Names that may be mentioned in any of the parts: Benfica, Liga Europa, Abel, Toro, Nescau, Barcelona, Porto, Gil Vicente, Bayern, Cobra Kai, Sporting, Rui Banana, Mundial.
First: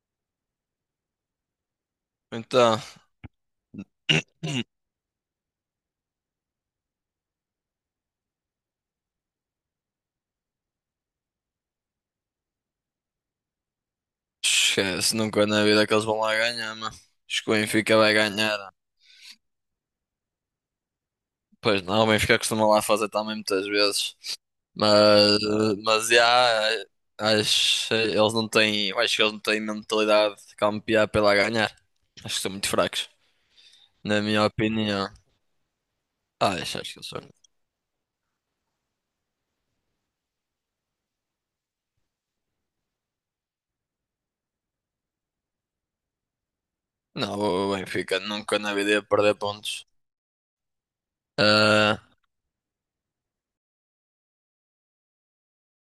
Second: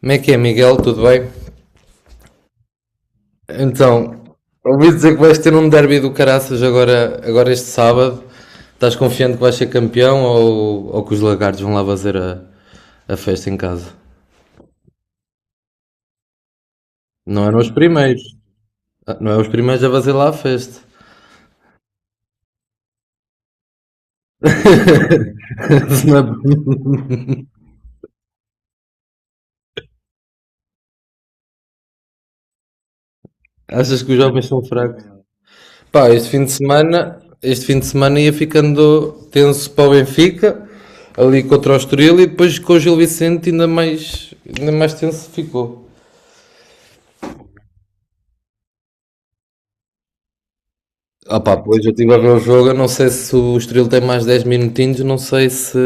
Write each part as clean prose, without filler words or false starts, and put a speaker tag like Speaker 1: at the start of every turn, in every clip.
Speaker 1: Como é que é, Miguel? Tudo bem?
Speaker 2: Então,
Speaker 1: Então, ouvi dizer que vais ter um derby do Caraças agora este sábado. Estás confiante que vais ser campeão ou que os lagartos vão lá fazer a festa em casa?
Speaker 2: esquece, nunca na vida que eles vão lá ganhar, mano.
Speaker 1: Não
Speaker 2: Acho que o
Speaker 1: eram os
Speaker 2: Benfica vai
Speaker 1: primeiros.
Speaker 2: ganhar.
Speaker 1: Ah, não é os primeiros a fazer lá a festa.
Speaker 2: Pois não, o Benfica costuma lá fazer também muitas vezes. Mas, mas
Speaker 1: Não
Speaker 2: já,
Speaker 1: é-
Speaker 2: acho, eles não têm, acho que eles não têm mentalidade de campear pela ganhar. Acho que são muito fracos,
Speaker 1: Achas que os
Speaker 2: na minha
Speaker 1: jovens são fracos?
Speaker 2: opinião.
Speaker 1: Pá, este fim de
Speaker 2: Acho, acho que eles
Speaker 1: semana,
Speaker 2: são.
Speaker 1: este fim de semana ia ficando tenso para o Benfica, ali contra o Estoril e depois com o Gil Vicente ainda mais tenso ficou.
Speaker 2: Não, o Benfica nunca na vida ia perder pontos.
Speaker 1: Ah pá, pois eu
Speaker 2: Ah,
Speaker 1: estive a ver o jogo, eu não sei se o Estoril tem mais 10 minutinhos, não sei se,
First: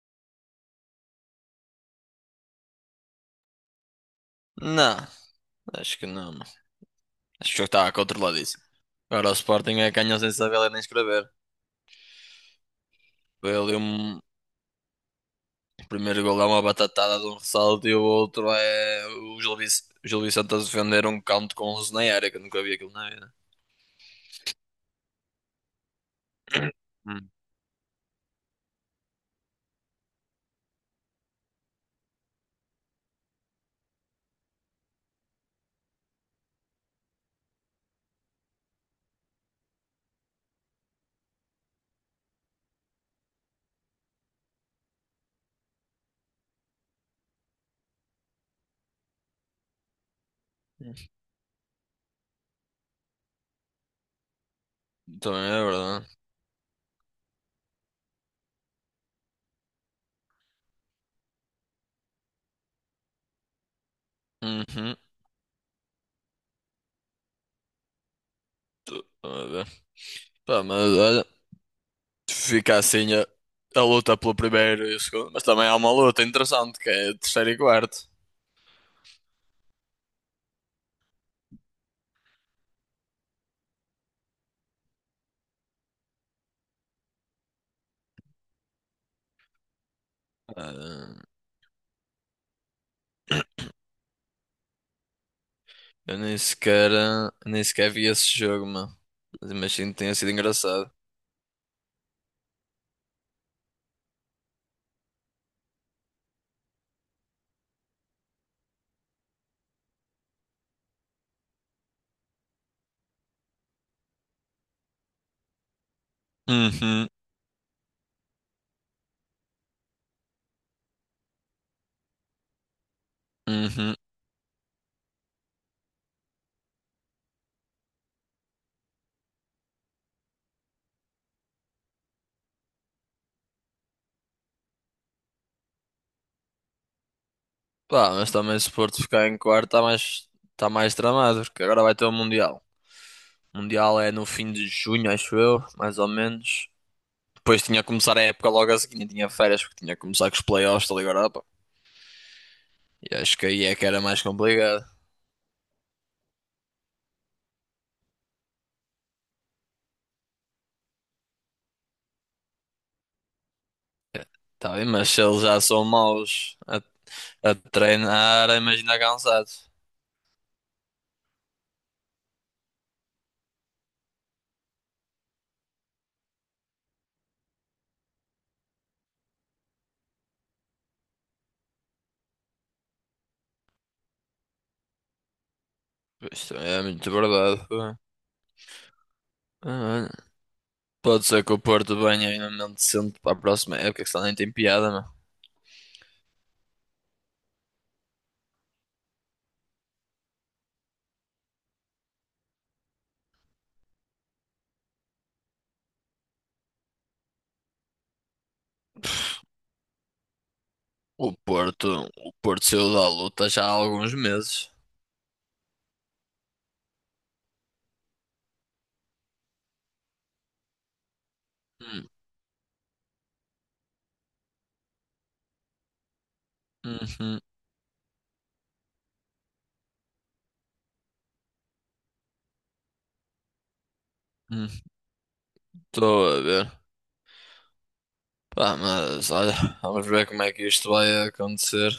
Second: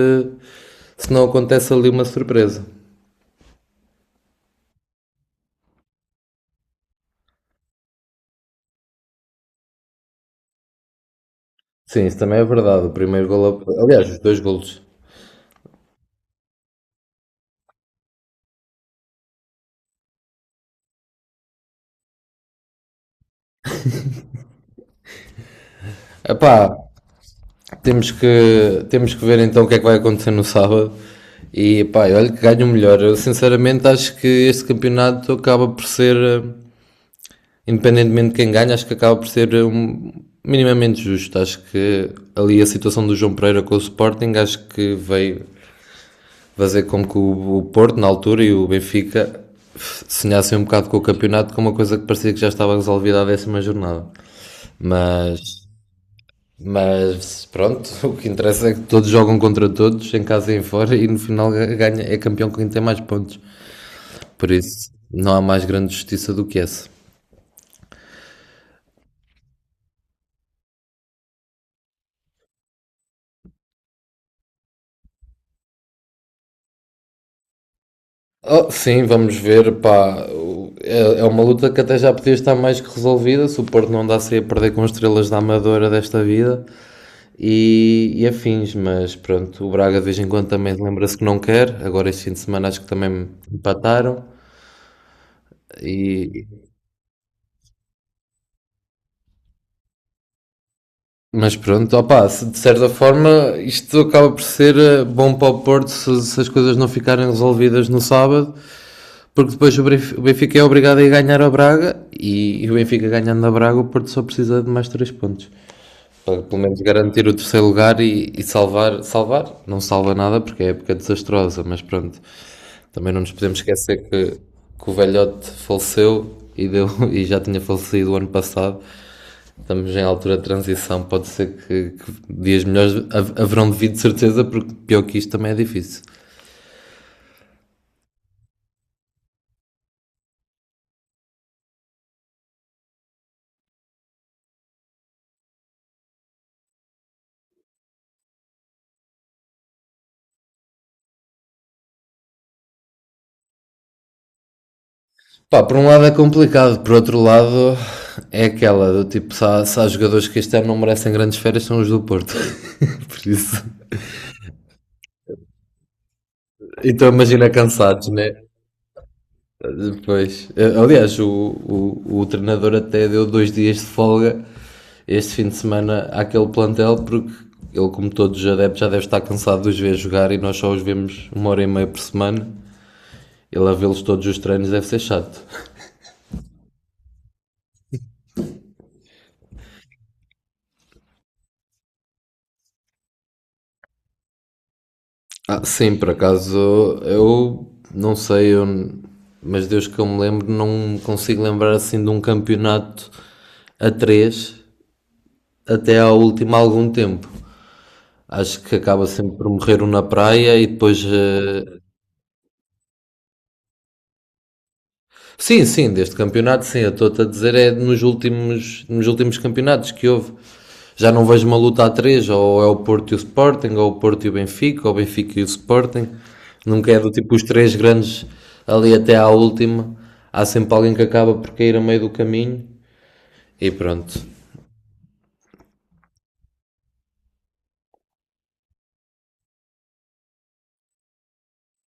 Speaker 1: se não acontece ali uma surpresa.
Speaker 2: não, acho que não, mano. Acho que o jogo estava controladíssimo. Agora o Sporting é que ganhou sem saber ler nem escrever.
Speaker 1: Sim, isso também é verdade, o primeiro gol,
Speaker 2: Ele,
Speaker 1: aliás,
Speaker 2: um,
Speaker 1: os
Speaker 2: o
Speaker 1: dois golos.
Speaker 2: primeiro gol é uma batatada de um ressalto e o outro é o Gil Vicente a defender um canto com 11 na área, que eu nunca vi aquilo na vida.
Speaker 1: Ah,
Speaker 2: Hum.
Speaker 1: temos que ver então o que é que vai acontecer no sábado. E pá, olha que ganho o melhor. Eu sinceramente acho que este campeonato acaba por ser, independentemente de quem ganha, acho que acaba por ser minimamente justo. Acho que ali a situação do João Pereira com o Sporting, acho que veio fazer com que o Porto, na altura, e o Benfica sonhassem um bocado com o campeonato, com uma coisa que parecia que já estava resolvida à décima jornada. Mas,
Speaker 2: Também é verdade.
Speaker 1: mas pronto, o que interessa é que todos jogam contra todos, em casa e em fora, e no final ganha, é campeão quem tem mais pontos. Por isso,
Speaker 2: Uhum.
Speaker 1: não há mais grande justiça do que essa.
Speaker 2: Tô a ver. Pá, mas olha, fica assim a, a luta pelo primeiro e o segundo, mas também há uma luta interessante que é terceiro e quarto.
Speaker 1: Oh, sim, vamos ver, pá. É uma luta que até já podia estar mais que resolvida. Se o Porto não andasse a perder com estrelas da Amadora desta vida, e afins, mas pronto, o Braga de vez em quando também
Speaker 2: Ah,
Speaker 1: lembra-se que não quer, agora este fim de semana acho que também me empataram,
Speaker 2: eu nem
Speaker 1: e,
Speaker 2: sequer, nem sequer vi esse jogo, mano. Mas imagino que tenha sido engraçado.
Speaker 1: mas pronto, opá, se de certa forma isto acaba por ser bom para o Porto se as coisas não ficarem resolvidas no sábado, porque depois o Benfica é obrigado a ir ganhar a Braga, e o Benfica ganhando a Braga, o Porto só precisa de mais três pontos. Para pelo menos
Speaker 2: Uhum,
Speaker 1: garantir o terceiro lugar e salvar, não salva nada porque é época desastrosa, mas pronto, também não nos podemos
Speaker 2: uhum.
Speaker 1: esquecer que o velhote faleceu e já tinha falecido o ano passado. Estamos em altura de transição, pode ser que dias melhores haverão de vir de certeza, porque pior que isto também é difícil.
Speaker 2: Pá, mas também se o Porto ficar em quarto está mais tramado, porque agora vai ter o Mundial. O Mundial é no fim de junho, acho eu, mais ou menos. Depois tinha que começar a época logo a seguir, nem tinha férias, porque tinha que começar com os playoffs da Liga Europa. E acho que aí é que era mais complicado.
Speaker 1: Pá, por um lado é complicado, por outro lado é aquela do tipo, se há jogadores que este ano não merecem grandes férias, são os do Porto. por isso.
Speaker 2: Tá bem, mas se eles já são maus
Speaker 1: Então imagina
Speaker 2: a
Speaker 1: cansados, né?
Speaker 2: treinar, imagina cansados.
Speaker 1: Depois, aliás, o treinador até deu 2 dias de folga este fim de semana àquele plantel, porque ele, como todos os adeptos, já deve estar cansado de os ver jogar e nós só os vemos uma hora e meia por semana. Ele a vê-los todos os treinos deve ser chato.
Speaker 2: Isto é muito verdade, pô. Ah, olha, pode ser que o Porto venha ainda mente decente para a próxima época, que senão nem tem piada.
Speaker 1: Ah, sim, por acaso, eu não sei, mas desde que eu me lembro, não consigo lembrar assim de um campeonato a três até ao último há algum tempo. Acho que acaba sempre por morrer um na praia e depois.
Speaker 2: O
Speaker 1: eh,
Speaker 2: Porto, o Porto saiu da luta já há alguns meses.
Speaker 1: Sim, sim, deste campeonato, sim. Eu estou-te a dizer, é nos últimos campeonatos que houve. Já não vejo uma luta a
Speaker 2: Hum,
Speaker 1: três, ou é o Porto e o Sporting, ou o Porto e o Benfica, ou o Benfica e o Sporting. Nunca é do tipo
Speaker 2: uhum,
Speaker 1: os três grandes ali até à última. Há sempre alguém que acaba por cair a meio do caminho e pronto.
Speaker 2: uhum. Estou a ver. Pá, mas olha, vamos ver como é que isto vai acontecer.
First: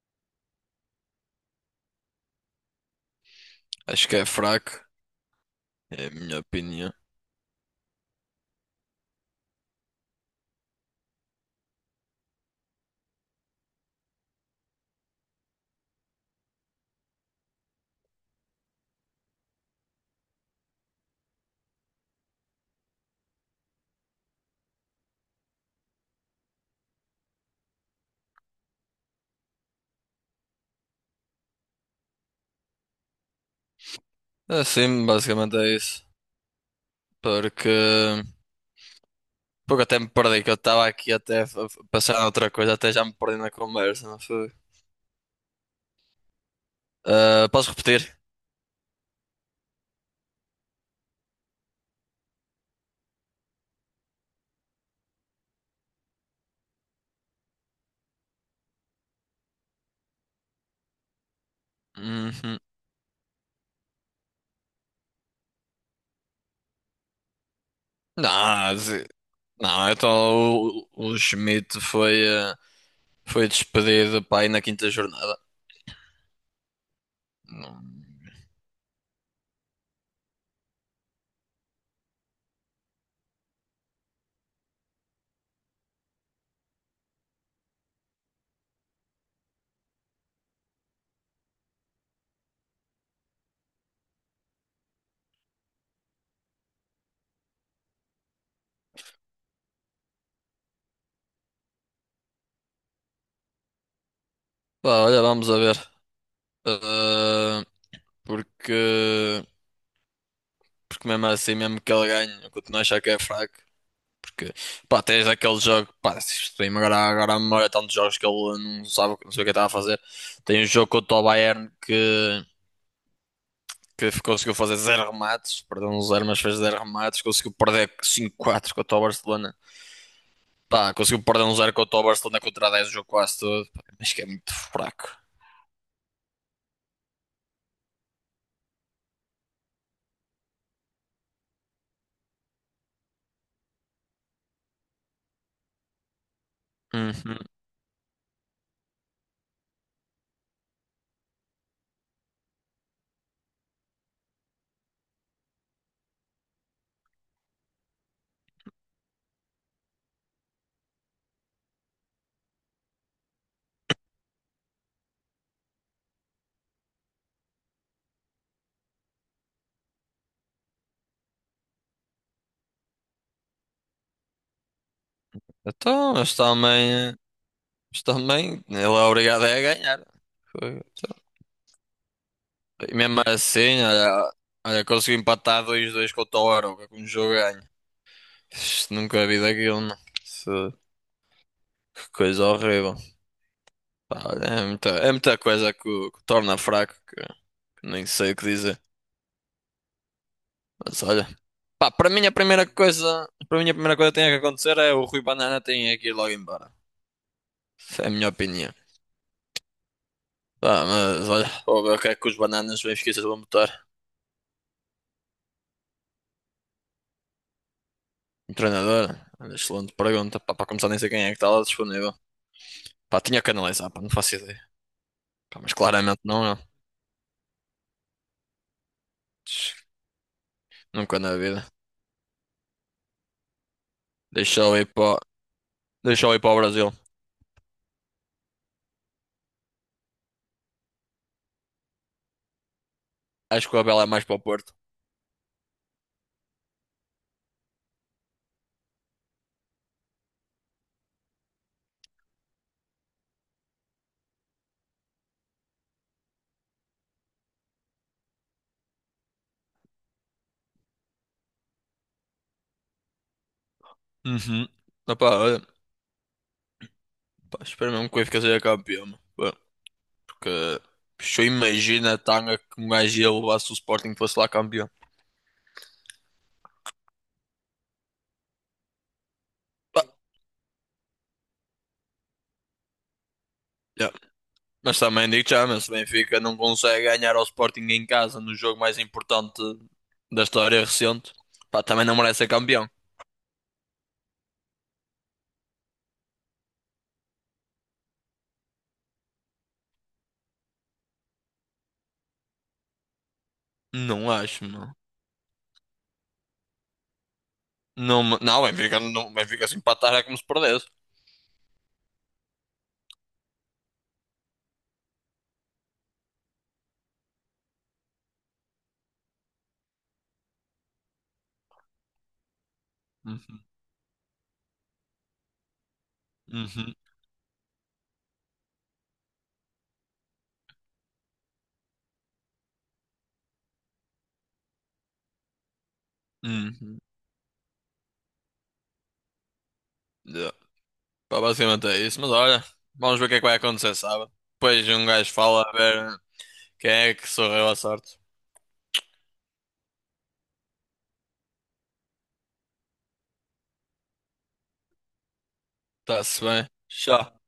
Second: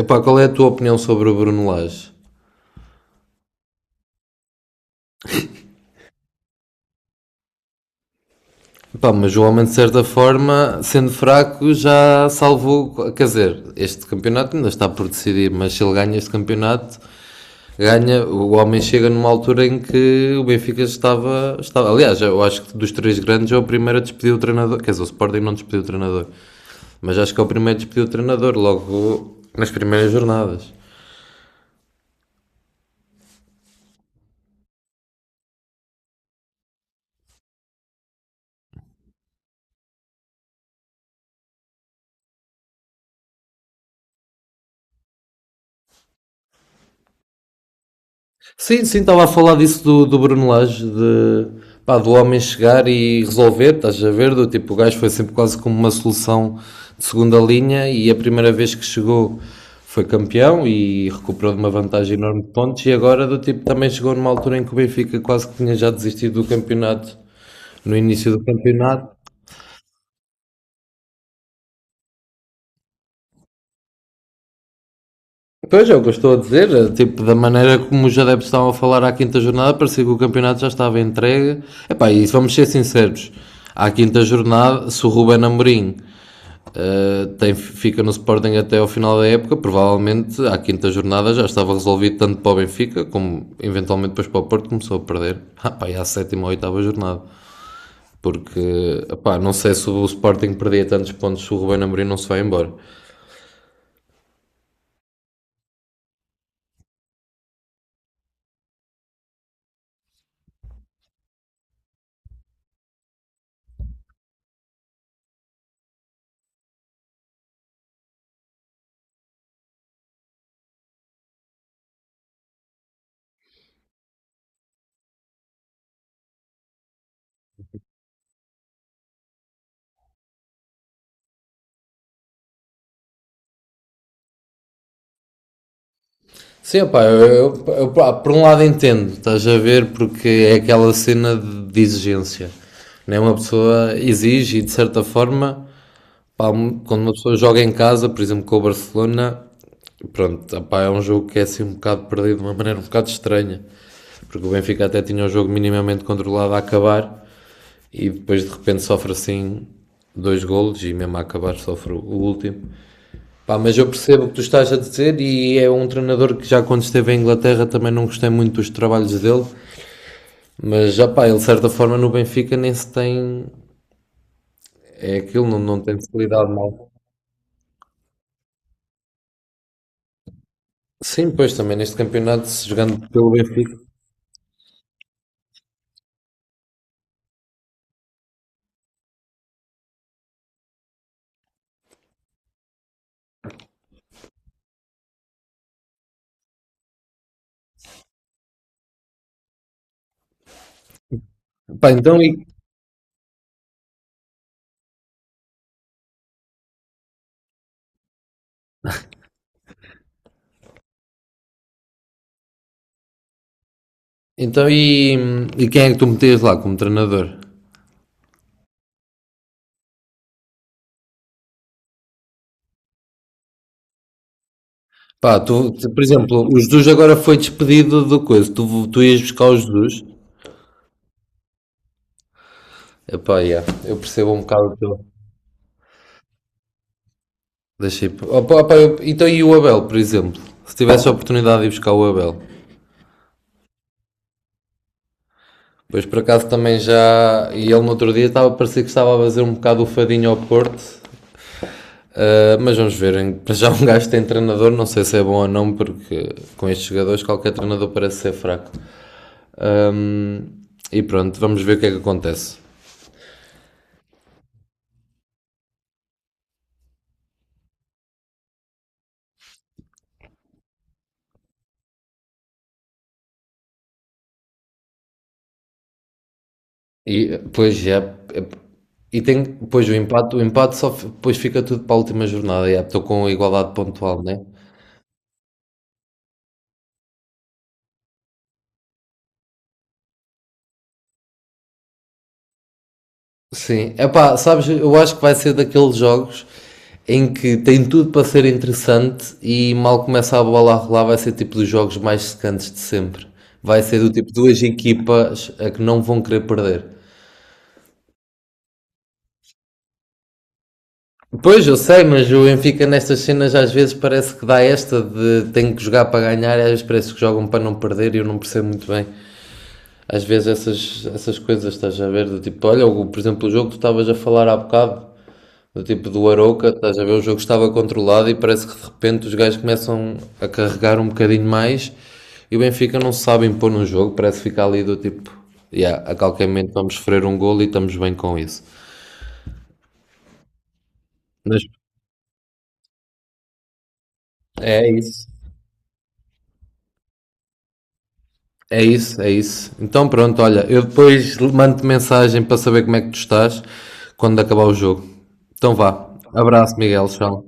Speaker 1: Epá, qual é a tua opinião sobre o Bruno Lage?
Speaker 2: Acho que é fraco, é a minha opinião.
Speaker 1: Pá, mas o homem, de certa forma, sendo fraco, já salvou. Quer dizer, este campeonato ainda está por decidir, mas se ele ganha este campeonato, ganha. O homem chega numa altura em que o Benfica estava, aliás, eu acho que dos três grandes é o primeiro a despedir o treinador. Quer dizer, o Sporting não despediu o trespediu o treinador, mas acho que é o primeiro a despedir o treinador, logo nas primeiras jornadas.
Speaker 2: Assim, basicamente é isso. Porque, porque até me perdi, que eu estava aqui até a a pensar em outra coisa, até já me perdi na conversa, não foi? Ah, posso repetir?
Speaker 1: Sim, sim, estava a falar disso do Bruno Lage, pá, do homem chegar e resolver, estás a ver? Do tipo, o gajo foi sempre quase como uma solução de segunda linha e a primeira vez que chegou foi campeão e recuperou de uma vantagem enorme de
Speaker 2: Uhum.
Speaker 1: pontos e agora do tipo também chegou numa altura em que o Benfica quase que tinha já desistido do campeonato no início do
Speaker 2: Não, se-
Speaker 1: campeonato.
Speaker 2: não, então o Schmidt foi, foi despedido para aí na quinta jornada.
Speaker 1: Pois é, o que eu estou a dizer, é, tipo, da maneira
Speaker 2: Não.
Speaker 1: como os adeptos estavam a falar à quinta jornada, parecia que o campeonato já estava entregue. Epá, e se vamos ser sinceros, à quinta jornada, se o Ruben Amorim fica no Sporting até ao final da época, provavelmente à quinta jornada já estava resolvido tanto para o Benfica, como eventualmente depois para o Porto, começou a perder. Ah, pá, e à sétima ou oitava jornada. Porque, epá, não sei se o Sporting perdia tantos pontos se o Ruben Amorim não se vai embora.
Speaker 2: Pá, olha, vamos a ver. Ah, porque, porque mesmo assim, mesmo que ele ganhe, eu continuo a achar que é fraco. Porque, pá, tens aquele jogo, pá, se isto vem-me agora, agora à memória, tantos jogos que ele não sabe, não sei o que estava a fazer. Tem um jogo contra o Bayern que conseguiu fazer zero remates, perdeu um zero, mas fez zero remates. Conseguiu perder cinco quatro contra o Barcelona. Pá, conseguiu perder um zero contra o Barcelona contra 10 o jogo quase todo. Pá, mas que é muito fraco.
Speaker 1: Sim, pá, por um lado entendo, estás a ver, porque é aquela cena de exigência. Né? Uma pessoa exige e, de certa forma, pá, quando uma pessoa
Speaker 2: Uhum.
Speaker 1: joga em casa, por exemplo, com o Barcelona, pronto, pá, é um jogo que é assim um bocado perdido de uma maneira um bocado estranha. Porque o Benfica até tinha o jogo minimamente controlado a acabar e depois de repente sofre assim dois golos e mesmo a acabar sofre o último. Pá, mas eu percebo o que tu estás a dizer e é um treinador que já quando esteve em Inglaterra também não gostei muito dos trabalhos dele, mas já pá, ele de certa forma no Benfica nem se tem, é aquilo, não, não tem se
Speaker 2: Então, eles
Speaker 1: lidado mal.
Speaker 2: também. Mas também, ele é obrigado é a ganhar. Foi- então,
Speaker 1: Sim, pois também neste campeonato, se
Speaker 2: E
Speaker 1: jogando
Speaker 2: mesmo
Speaker 1: pelo Benfica.
Speaker 2: assim, olha, olha, conseguiu empatar 2 dois com o Toro, com um jogo ganho. Isto nunca vi daquilo, não. Isso- que coisa horrível. Pá, olha, é muita coisa que, que o torna fraco, que nem sei o que dizer. Mas olha,
Speaker 1: Pá,
Speaker 2: pá,
Speaker 1: então e,
Speaker 2: para mim a primeira coisa que tem que acontecer é o Rui Banana tem que ir logo embora. Essa é a minha opinião. Pá, mas olha, vou ver o que é que os bananas bem esqueças vão botar.
Speaker 1: então, e, e quem é que tu metias lá como treinador?
Speaker 2: Um treinador? Olha, excelente pergunta. Pá, para começar, nem sei quem é que está lá disponível. Pá, tinha que analisar, pá, não faço ideia.
Speaker 1: Pá,
Speaker 2: Pá, mas
Speaker 1: por
Speaker 2: claramente não,
Speaker 1: exemplo,
Speaker 2: eu.
Speaker 1: o Jesus agora foi despedido do coisa, tu ias buscar o Jesus?
Speaker 2: Nunca na vida.
Speaker 1: Epá, yeah, eu percebo um
Speaker 2: Deixa
Speaker 1: bocado o
Speaker 2: eu ir
Speaker 1: teu.
Speaker 2: para, o- deixa eu ir para o Brasil.
Speaker 1: Deixei. Opa, opa, então, e o Abel, por exemplo? Se tivesse a oportunidade de ir buscar o Abel,
Speaker 2: Acho que o Abel é mais para o Porto.
Speaker 1: pois por acaso também já. E ele no outro dia estava, parecia que estava a fazer um bocado o fadinho ao Porto, ah, mas vamos ver. Para já, um gajo tem treinador, não sei se é bom ou não, porque com estes jogadores qualquer treinador parece ser fraco. Ahm, e pronto, vamos ver o que é que acontece.
Speaker 2: Uhum. Ah, pá, olha, pá, espero mesmo que o Benfica seja campeão, meu. Pá, porque se eu imagino a tanga que um gajo ia levar se o Sporting fosse lá campeão.
Speaker 1: E pois já. E tem. Pois
Speaker 2: Pá,
Speaker 1: o empate só. Depois fica tudo para a última jornada, já, estou com igualdade pontual, né?
Speaker 2: mas também digo já, mas se o Benfica não consegue ganhar ao Sporting em casa no jogo mais importante da história recente, pá, também não merece ser campeão.
Speaker 1: Sim, epá, sabes, eu acho que vai ser daqueles jogos em que tem tudo para ser interessante e mal começa a bola a rolar vai ser tipo dos jogos mais secantes de sempre. Vai ser do
Speaker 2: Não
Speaker 1: tipo duas
Speaker 2: acho, não.
Speaker 1: equipas a que não vão querer perder.
Speaker 2: Não, o Benfica se empatar é como se perdesse.
Speaker 1: Pois, eu sei, mas o Benfica nestas cenas às vezes parece que dá esta de tem que jogar para ganhar e às vezes parece que jogam para não perder e eu não percebo muito bem. Às vezes essas coisas estás a ver, do tipo, olha, por exemplo, o
Speaker 2: Uhum,
Speaker 1: jogo que tu estavas a falar há bocado, do tipo do Arouca,
Speaker 2: uhum,
Speaker 1: estás a ver? O jogo estava controlado e parece que de repente os gajos começam a carregar um bocadinho mais e o Benfica não se sabe impor no jogo, parece ficar ali do tipo, yeah, a qualquer momento vamos
Speaker 2: uhum.
Speaker 1: sofrer um golo e estamos bem com isso.
Speaker 2: Yeah. Pá,
Speaker 1: Mas
Speaker 2: basicamente é isso, mas olha, vamos ver o que é que vai acontecer sábado. Depois
Speaker 1: é
Speaker 2: um
Speaker 1: isso.
Speaker 2: gajo fala a ver quem é que sorriu à sorte.
Speaker 1: É isso, é isso. Então pronto, olha, eu depois mando-te mensagem para saber como é que tu estás quando acabar o jogo. Então vá.
Speaker 2: Está-se bem.
Speaker 1: Abraço, Miguel.
Speaker 2: Tchau.
Speaker 1: Tchau.